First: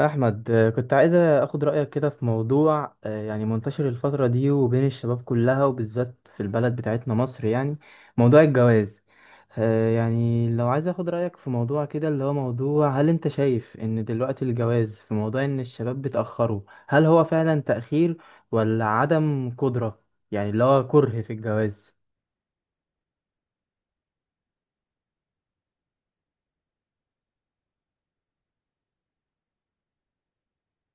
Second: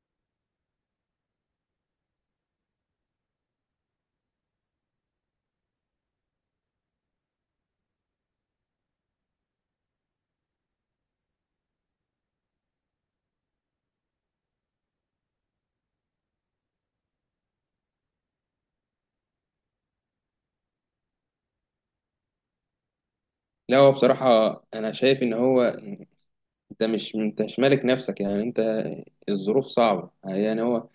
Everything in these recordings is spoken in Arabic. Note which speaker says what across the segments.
Speaker 1: أحمد، كنت عايز أخد رأيك كده في موضوع، يعني منتشر الفترة دي وبين الشباب كلها وبالذات في البلد بتاعتنا مصر، يعني موضوع الجواز. يعني لو عايز أخد رأيك في موضوع كده، اللي هو موضوع هل أنت شايف إن دلوقتي الجواز في موضوع إن الشباب بتأخره؟ هل هو فعلا تأخير ولا عدم قدرة؟ يعني اللي هو كره في الجواز.
Speaker 2: لا، هو بصراحة أنا شايف إن هو أنت مش مالك نفسك، يعني أنت، الظروف صعبة، يعني هو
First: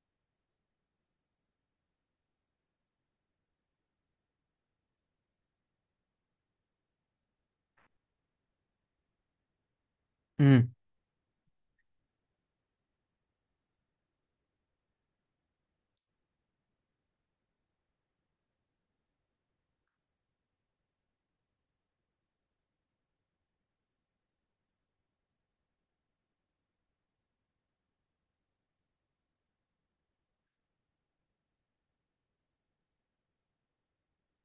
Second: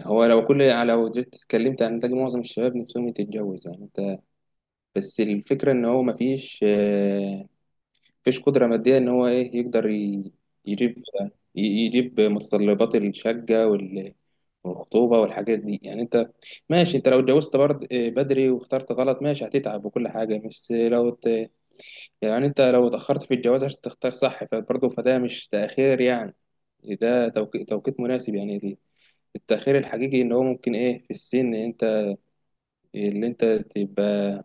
Speaker 2: هو لو جيت اتكلمت عن ده، معظم الشباب نفسهم يتجوز، يعني أنت، بس الفكرة إن هو مفيش قدرة مادية، إن هو إيه يقدر
Speaker 1: امم
Speaker 2: يجيب يجيب متطلبات الشقة والخطوبة والحاجات دي، يعني أنت، ماشي أنت لو اتجوزت برضه بدري واخترت غلط، ماشي هتتعب وكل حاجة، يعني انت لو اتأخرت في الجواز عشان تختار صح فبرضه فده مش تأخير، يعني ده توقيت مناسب، يعني دي، التأخير الحقيقي ان هو ممكن ايه في السن، انت اللي انت تبقى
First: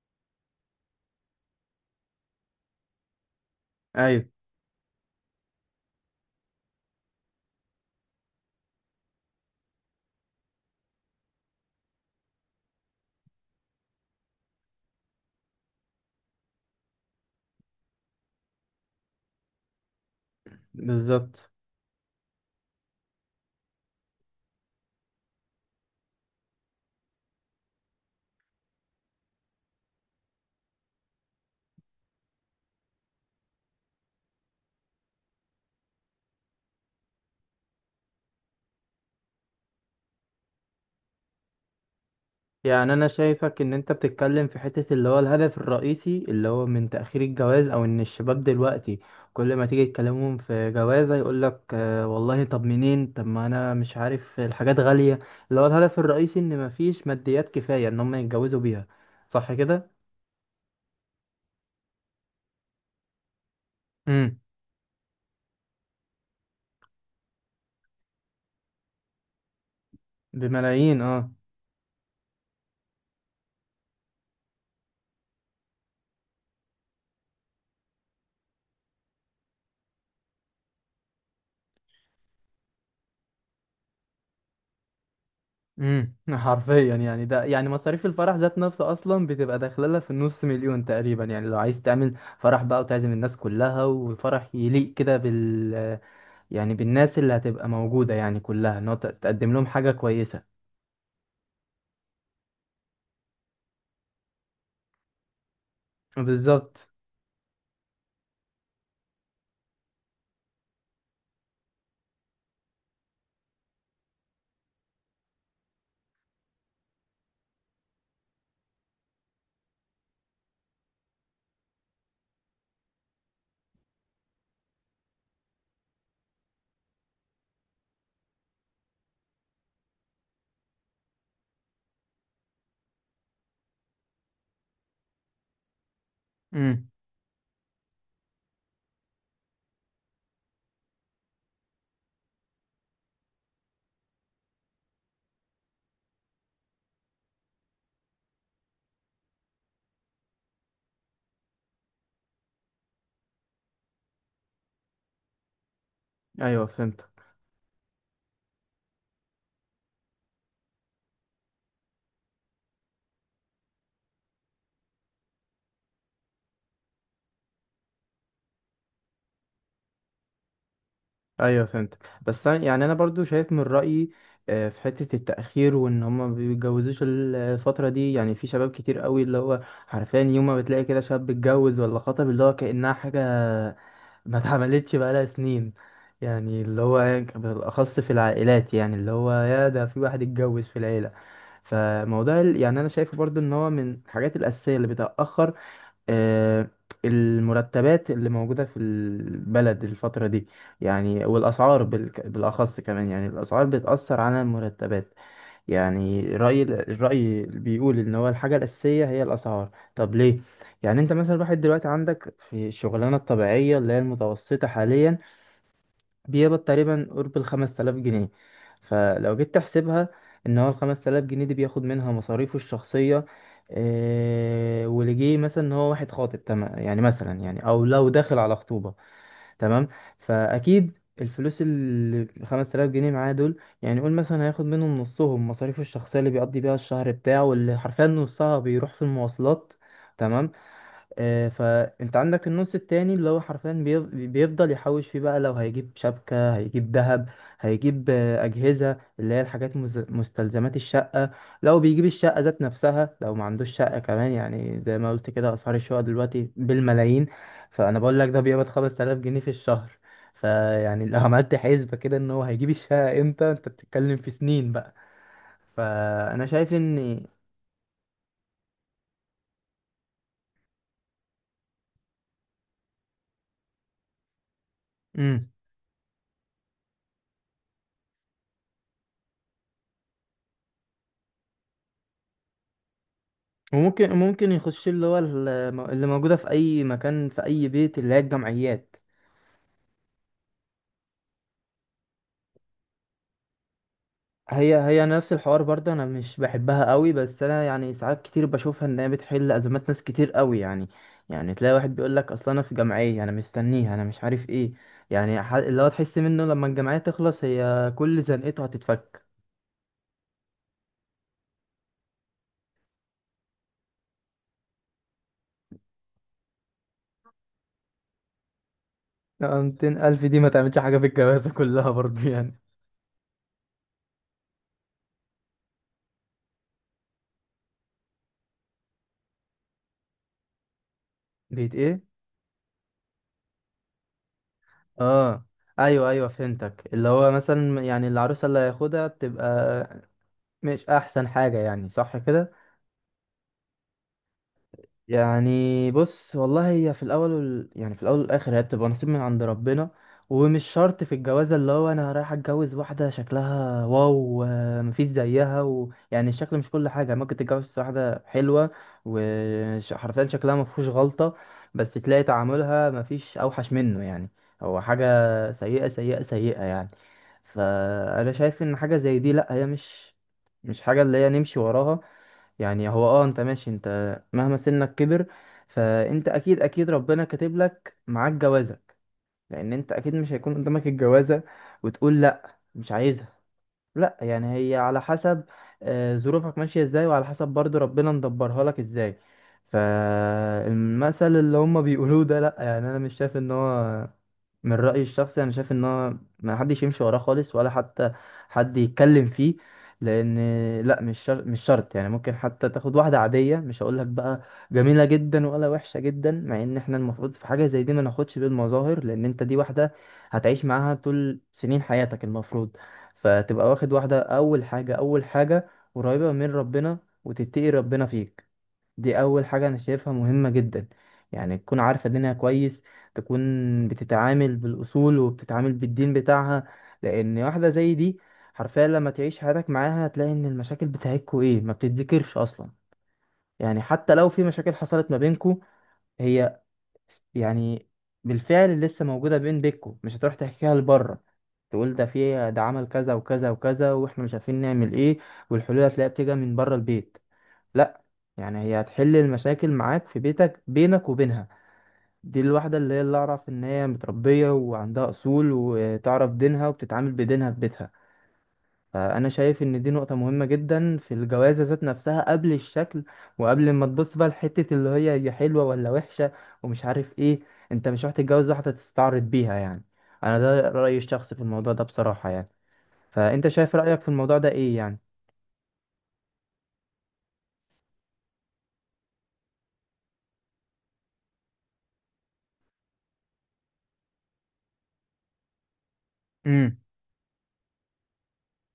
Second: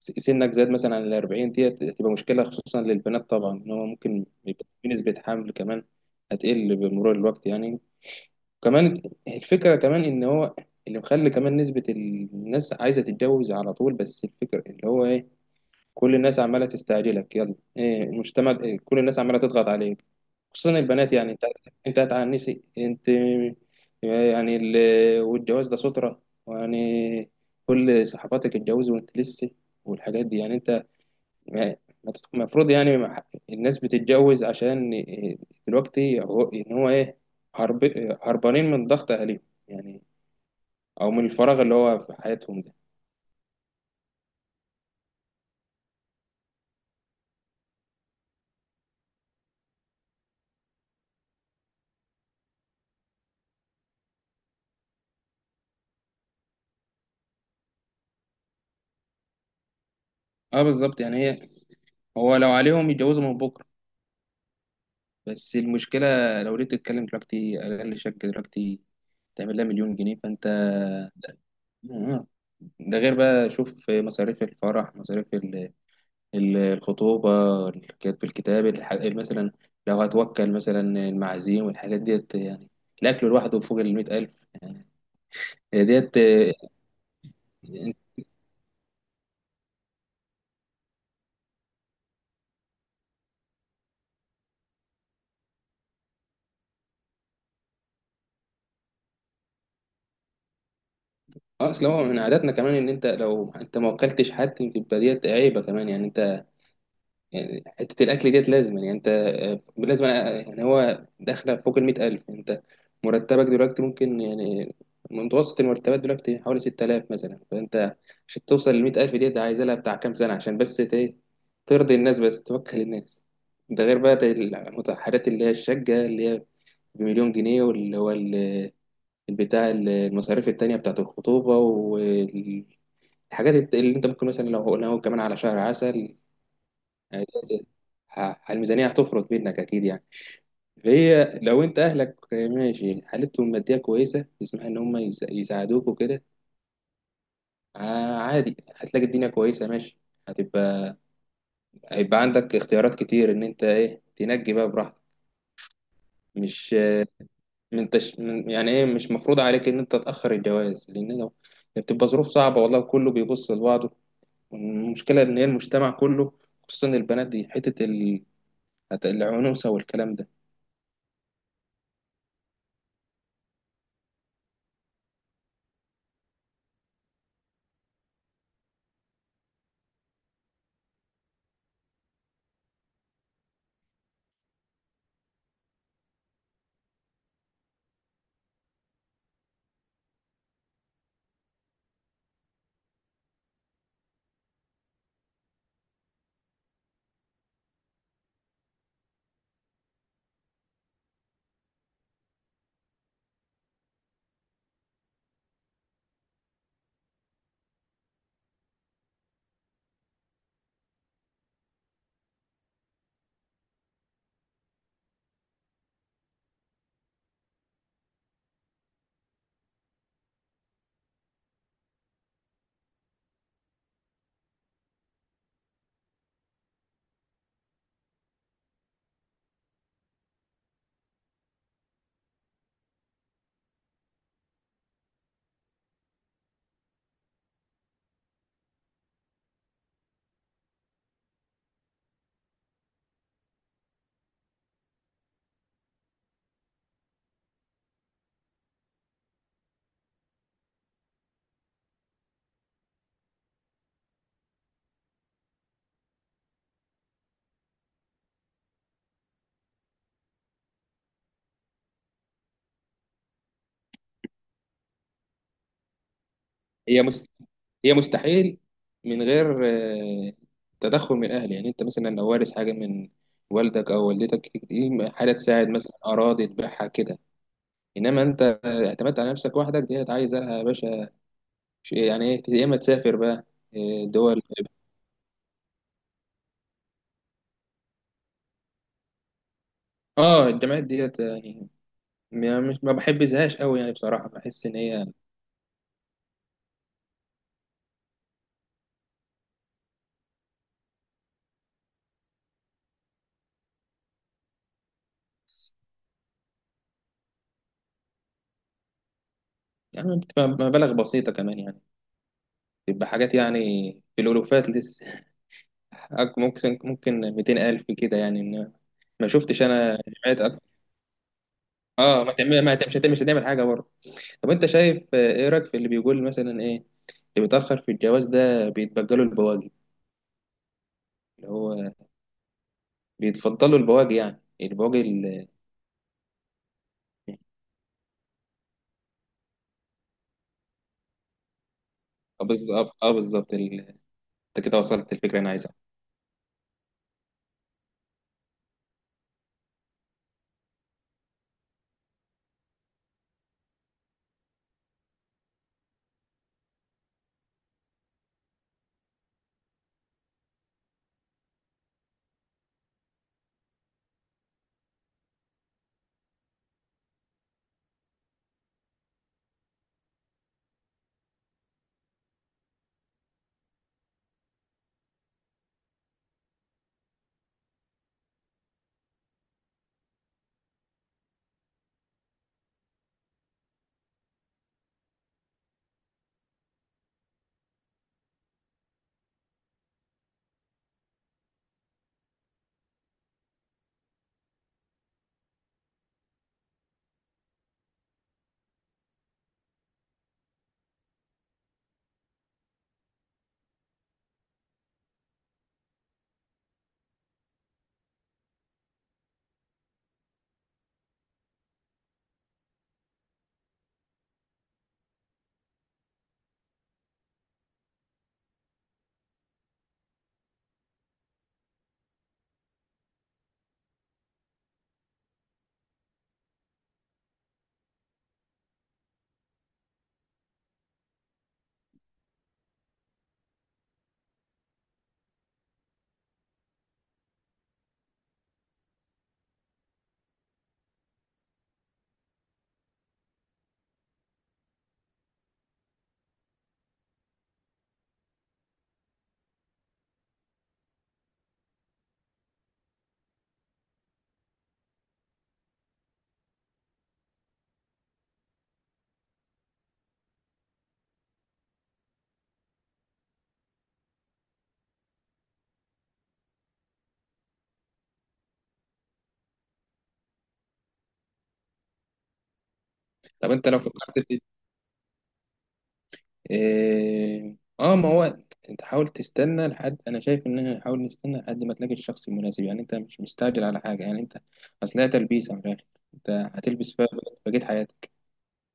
Speaker 2: سنك زاد مثلا عن الأربعين، دي هتبقى مشكلة خصوصا للبنات طبعا، ان هو ممكن
Speaker 1: ايوه،
Speaker 2: يبقى في نسبة حمل كمان هتقل بمرور الوقت، يعني كمان، الفكرة كمان ان هو اللي مخلي كمان نسبة الناس عايزة تتجوز على طول، بس الفكرة اللي هو ايه، كل الناس عماله تستعجلك، يلا ايه المجتمع، إيه، كل الناس عماله تضغط عليك، خصوصا البنات، يعني انت
Speaker 1: بالظبط.
Speaker 2: انت هتعنسي، انت، يعني والجواز ده سترة، يعني كل صحباتك اتجوزوا وانت لسه، والحاجات دي، يعني انت، ما- ما تت- المفروض، يعني ما ح- الناس بتتجوز عشان إيه؟ دلوقتي هو ان هو ايه، هرب... هربانين من ضغط اهاليهم، يعني او من الفراغ اللي هو في حياتهم ده.
Speaker 1: يعني انا شايفك ان انت بتتكلم في حتة اللي هو الهدف الرئيسي اللي هو من تأخير الجواز، او ان الشباب دلوقتي كل ما تيجي تكلمهم في جوازة يقولك آه والله، طب منين؟ طب ما انا مش عارف، الحاجات غالية. اللي هو الهدف الرئيسي ان مفيش ماديات كفاية ان هم يتجوزوا بيها، صح كده؟
Speaker 2: اه بالظبط، يعني هي، هو لو عليهم يتجوزوا من بكره،
Speaker 1: امم
Speaker 2: بس المشكلة، لو ريت تتكلم دلوقتي أقل شركة دلوقتي تعمل لها مليون جنيه، فأنت
Speaker 1: بملايين، اه.
Speaker 2: آه. ده غير بقى شوف مصاريف الفرح، مصاريف الخطوبة، الكتاب مثلا، لو هتوكل مثلا المعازيم والحاجات ديت، يعني الأكل لوحده فوق المئة ألف، يعني هي ديت
Speaker 1: حرفيا يعني ده، يعني مصاريف الفرح ذات نفسها اصلا بتبقى داخله لها في النص مليون تقريبا. يعني لو عايز تعمل فرح بقى وتعزم الناس كلها وفرح يليق كده بال، يعني بالناس اللي هتبقى موجودة يعني كلها، ان هو تقدم لهم حاجة كويسة.
Speaker 2: أصلا هو من عاداتنا كمان إن أنت، لو أنت ما وكلتش حد يبقى ديت عيبة كمان، يعني
Speaker 1: بالظبط.
Speaker 2: يعني حتة الأكل ديت لازم، يعني أنت يعني هو داخلة فوق المئة ألف، أنت مرتبك دلوقتي ممكن، يعني متوسط المرتبات دلوقتي حوالي ستة آلاف مثلا، فأنت عشان توصل للمئة ألف ديت عايز لها بتاع كام سنة عشان ترضي الناس، بس توكل الناس، ده غير بقى المتحرات اللي هي الشقة، اللي هي بمليون جنيه، واللي هو البتاع المصاريف التانية بتاعة الخطوبة والحاجات، اللي أنت ممكن مثلا لو قلنا هو كمان على شهر عسل،
Speaker 1: امم
Speaker 2: يعني الميزانية هتفرط منك أكيد، يعني فهي لو أنت أهلك ماشي حالتهم المادية كويسة يسمح إن هم يساعدوك وكده، عادي هتلاقي الدنيا كويسة ماشي، هتبقى هيبقى عندك اختيارات كتير إن أنت إيه تنجي بقى براحتك،
Speaker 1: ايوه،
Speaker 2: مش
Speaker 1: فهمتك.
Speaker 2: من تش... من يعني إيه، مش مفروض عليك إن أنت تأخر الجواز، لأن لو بتبقى ظروف صعبة، والله كله بيبص لبعضه، والمشكلة إن هي المجتمع كله، خصوصا البنات، دي حتة العنوسة والكلام ده.
Speaker 1: ايوه فهمتك. يعني انا برضو شايف من رأيي، في حتة التأخير وان هما ما بيتجوزوش الفترة دي. يعني في شباب كتير قوي اللي هو حرفيا، يوم ما بتلاقي كده شاب اتجوز ولا خطب اللي هو كأنها حاجة ما اتعملتش بقالها سنين. يعني اللي هو بالأخص في العائلات، يعني اللي هو يا ده في واحد اتجوز في العيلة. فموضوع يعني أنا شايفه برضو إن هو من الحاجات الأساسية اللي بتأخر، آه، المرتبات اللي موجودة في البلد الفترة دي. يعني والأسعار بالأخص كمان، يعني الأسعار بتأثر على المرتبات. يعني الرأي اللي بيقول إن هو الحاجة الأساسية هي الأسعار، طب ليه؟ يعني أنت مثلا الواحد دلوقتي عندك في الشغلانة الطبيعية اللي هي المتوسطة حاليا بيقبض تقريبا قرب الخمس تلاف جنيه. فلو جيت تحسبها، إن هو الخمس تلاف جنيه دي بياخد منها مصاريفه الشخصية. واللي جه مثلا إن هو واحد خاطب، تمام؟ يعني مثلا، يعني أو لو داخل على خطوبة، تمام. فاكيد الفلوس ال 5000 جنيه معاه دول، يعني قول مثلا هياخد منهم نصهم مصاريفه الشخصيه اللي بيقضي بيها الشهر بتاعه، واللي حرفيا نصها بيروح في المواصلات، تمام. فانت عندك النص التاني اللي هو حرفيا بيفضل يحوش فيه بقى. لو هيجيب شبكة، هيجيب ذهب، هيجيب أجهزة اللي هي الحاجات مستلزمات الشقة، لو بيجيب الشقة ذات نفسها، لو ما عندوش شقة كمان. يعني زي ما قلت كده، أسعار الشقة دلوقتي بالملايين، فأنا بقول لك ده بيقبض 5000 جنيه في الشهر. فيعني لو عملت حسبة كده إن هو هيجيب الشقة إمتى، أنت بتتكلم في سنين بقى. فأنا شايف إن،
Speaker 2: هي مست... هي مستحيل من غير آه، تدخل من الاهل، يعني انت مثلا لو وارث حاجه من والدك او والدتك دي حاجه تساعد، مثلا اراضي تبيعها كده، انما انت اعتمدت على نفسك وحدك دي عايزه لها يا باشا، يعني ايه، يا اما تسافر بقى.
Speaker 1: وممكن
Speaker 2: دول،
Speaker 1: يخش اللي هو اللي موجودة في أي مكان في أي بيت اللي هي الجمعيات.
Speaker 2: اه الجامعات ديت، يعني مش ما بحبذهاش قوي، يعني بصراحه بحس ان
Speaker 1: هي
Speaker 2: هي،
Speaker 1: نفس الحوار برضه، أنا مش بحبها قوي، بس أنا يعني ساعات كتير بشوفها إن هي بتحل أزمات ناس كتير قوي يعني. يعني تلاقي واحد بيقول لك أصل أنا في جمعية أنا مستنيها أنا مش عارف إيه. يعني اللي هو تحس منه لما الجمعية تخلص هي كل زنقته هتتفك.
Speaker 2: يعني بتبقى مبالغ بسيطه كمان، يعني بتبقى حاجات يعني في الالوفات، ممكن 200,000 كده، يعني إن ما شفتش
Speaker 1: 200
Speaker 2: أنا
Speaker 1: ألف دي
Speaker 2: جمعيات
Speaker 1: ما تعملش حاجة في الجوازة كلها برضه
Speaker 2: ما
Speaker 1: يعني.
Speaker 2: تعمل ما تعمل- مش هتعمل حاجة برضه. طب أنت شايف، إيه رأيك في اللي بيقول مثلا إيه، اللي بيتأخر في الجواز ده بيتبجلوا البواجي، اللي
Speaker 1: بيت
Speaker 2: هو
Speaker 1: إيه؟
Speaker 2: بيتفضلوا البواجي، يعني البواجي،
Speaker 1: آه، ايوه ايوه فهمتك. اللي هو مثلا يعني العروسه اللي هياخدها بتبقى مش احسن حاجه، يعني صح
Speaker 2: آه،
Speaker 1: كده؟
Speaker 2: بالظبط، آه بالظبط، أنت كده وصلت الفكرة اللي أنا عايزها.
Speaker 1: يعني بص والله، هي في الاول وال، يعني في الاول والاخر هي بتبقى نصيب من عند ربنا. ومش شرط في الجوازه اللي هو انا رايح اتجوز واحده شكلها واو، مفيش زيها و، يعني الشكل مش كل حاجه. ممكن تتجوز واحده حلوه وحرفيا شكلها مفيهوش غلطه، بس تلاقي تعاملها مفيش اوحش منه يعني، هو حاجه سيئه سيئه سيئه يعني. فانا شايف ان حاجه زي دي لا، هي مش مش حاجه اللي هي نمشي وراها. يعني هو اه انت ماشي انت، مهما سنك كبر فانت اكيد اكيد ربنا كاتب لك معاك جوازك. لان انت اكيد مش هيكون قدامك الجوازة وتقول لا مش عايزها. لا، يعني هي على حسب ظروفك ماشية ازاي، وعلى حسب برضو ربنا مدبرها لك ازاي. فالمثل اللي هما بيقولوه ده، لا، يعني انا مش شايف ان هو، من رأيي الشخصي أنا شايف إن هو ما حدش يمشي وراه خالص، ولا حتى حد يتكلم فيه. لأن، لأ، مش شرط مش شرط. يعني ممكن حتى تاخد واحدة عادية، مش هقولك بقى جميلة جدا ولا وحشة جدا، مع إن إحنا المفروض في حاجة زي دي ما ناخدش بالمظاهر. لأن أنت دي واحدة هتعيش معاها طول سنين حياتك المفروض. فتبقى واخد واحدة أول حاجة أول حاجة قريبة من ربنا وتتقي ربنا فيك. دي أول حاجة أنا شايفها مهمة جدا. يعني تكون عارفة دينها كويس، تكون بتتعامل بالأصول وبتتعامل بالدين بتاعها. لأن واحدة زي دي حرفيا لما تعيش حياتك معاها هتلاقي إن المشاكل بتاعتكوا إيه، ما بتتذكرش أصلا. يعني حتى لو في مشاكل حصلت ما بينكوا، هي يعني بالفعل لسه موجودة بينكوا، مش هتروح تحكيها لبره تقول ده في ده عمل كذا وكذا وكذا واحنا مش عارفين نعمل ايه، والحلول هتلاقيها بتيجي من بره البيت. لا، يعني هي هتحل المشاكل معاك في بيتك بينك وبينها. دي الواحدة اللي هي اللي أعرف إن هي متربية وعندها أصول وتعرف دينها وبتتعامل بدينها في بيتها. فأنا شايف إن دي نقطة مهمة جدا في الجوازة ذات نفسها، قبل الشكل وقبل ما تبص بقى لحتة اللي هي هي حلوة ولا وحشة ومش عارف إيه. أنت مش رايح تتجوز واحدة تستعرض بيها يعني. أنا ده رأيي الشخصي في الموضوع ده بصراحة يعني. فأنت
Speaker 2: طب أنت
Speaker 1: شايف
Speaker 2: لو
Speaker 1: رأيك في
Speaker 2: فكرت،
Speaker 1: الموضوع ده إيه يعني؟
Speaker 2: إيه، اه ما هو انت حاول تستنى لحد، انا شايف ان احنا نحاول نستنى لحد ما تلاقي الشخص المناسب، يعني انت مش مستعجل على حاجه، يعني انت، اصل هي تلبيسه من الاخر، انت
Speaker 1: امم
Speaker 2: هتلبس فيها بقيت حياتك،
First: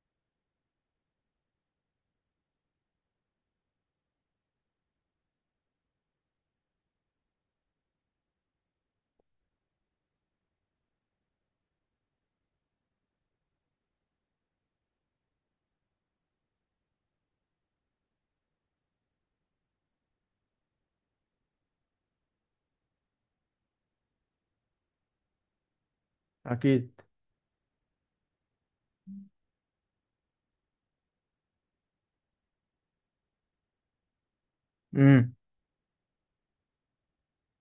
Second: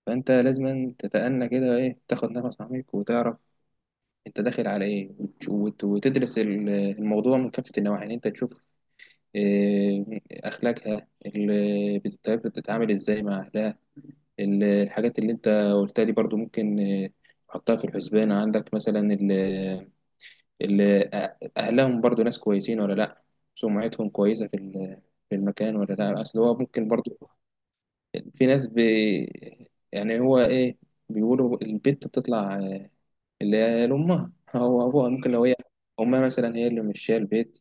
Speaker 2: فانت لازم تتأنى كده، ايه، تاخد نفس عميق وتعرف انت داخل على ايه، وتدرس الموضوع من كافه النواحي، يعني انت تشوف إيه، اخلاقها، بتتعامل ازاي مع اهلها، الحاجات اللي انت قلتها دي برضو، ممكن حطها في الحسبان عندك مثلا، اللي أهلهم برضو ناس كويسين ولا لأ، سمعتهم كويسة في المكان ولا لأ، أصل هو ممكن
Speaker 1: اكيد.
Speaker 2: برضو في ناس يعني هو إيه بيقولوا البنت بتطلع اللي هي لأمها، هو أبوها ممكن،
Speaker 1: امم
Speaker 2: لو هي أمها مثلا هي اللي مشية البيت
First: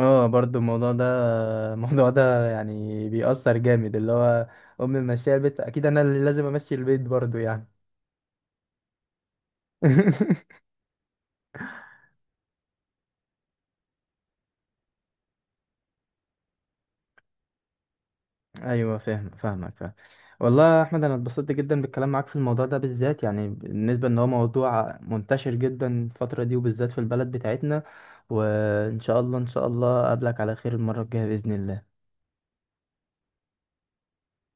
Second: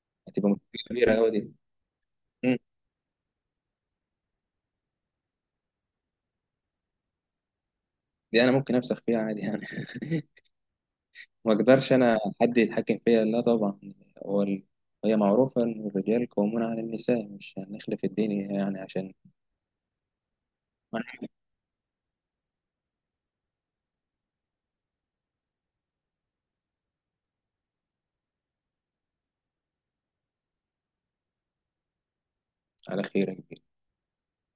Speaker 1: اه،
Speaker 2: هتبقى
Speaker 1: برضو
Speaker 2: مشكلة
Speaker 1: الموضوع ده.
Speaker 2: كبيرة أوي دي.
Speaker 1: الموضوع ده
Speaker 2: مم.
Speaker 1: يعني بيأثر جامد، اللي هو امي ماشيه البيت اكيد انا اللي لازم امشي البيت برضو يعني.
Speaker 2: دي أنا ممكن أفسخ فيها عادي، يعني ما أقدرش أنا حد يتحكم فيا، لا طبعا. هو ال- هي معروفة إن الرجال قوامون على النساء، مش هنخلف الدين يعني
Speaker 1: ايوه،
Speaker 2: عشان،
Speaker 1: فاهم فاهمك فاهم. والله يا احمد انا اتبسطت جدا بالكلام معاك في الموضوع ده بالذات، يعني بالنسبه ان هو موضوع منتشر جدا الفتره دي وبالذات في البلد بتاعتنا. وان شاء الله ان شاء الله اقابلك على خير المره الجايه باذن الله.
Speaker 2: على خير يا كبير.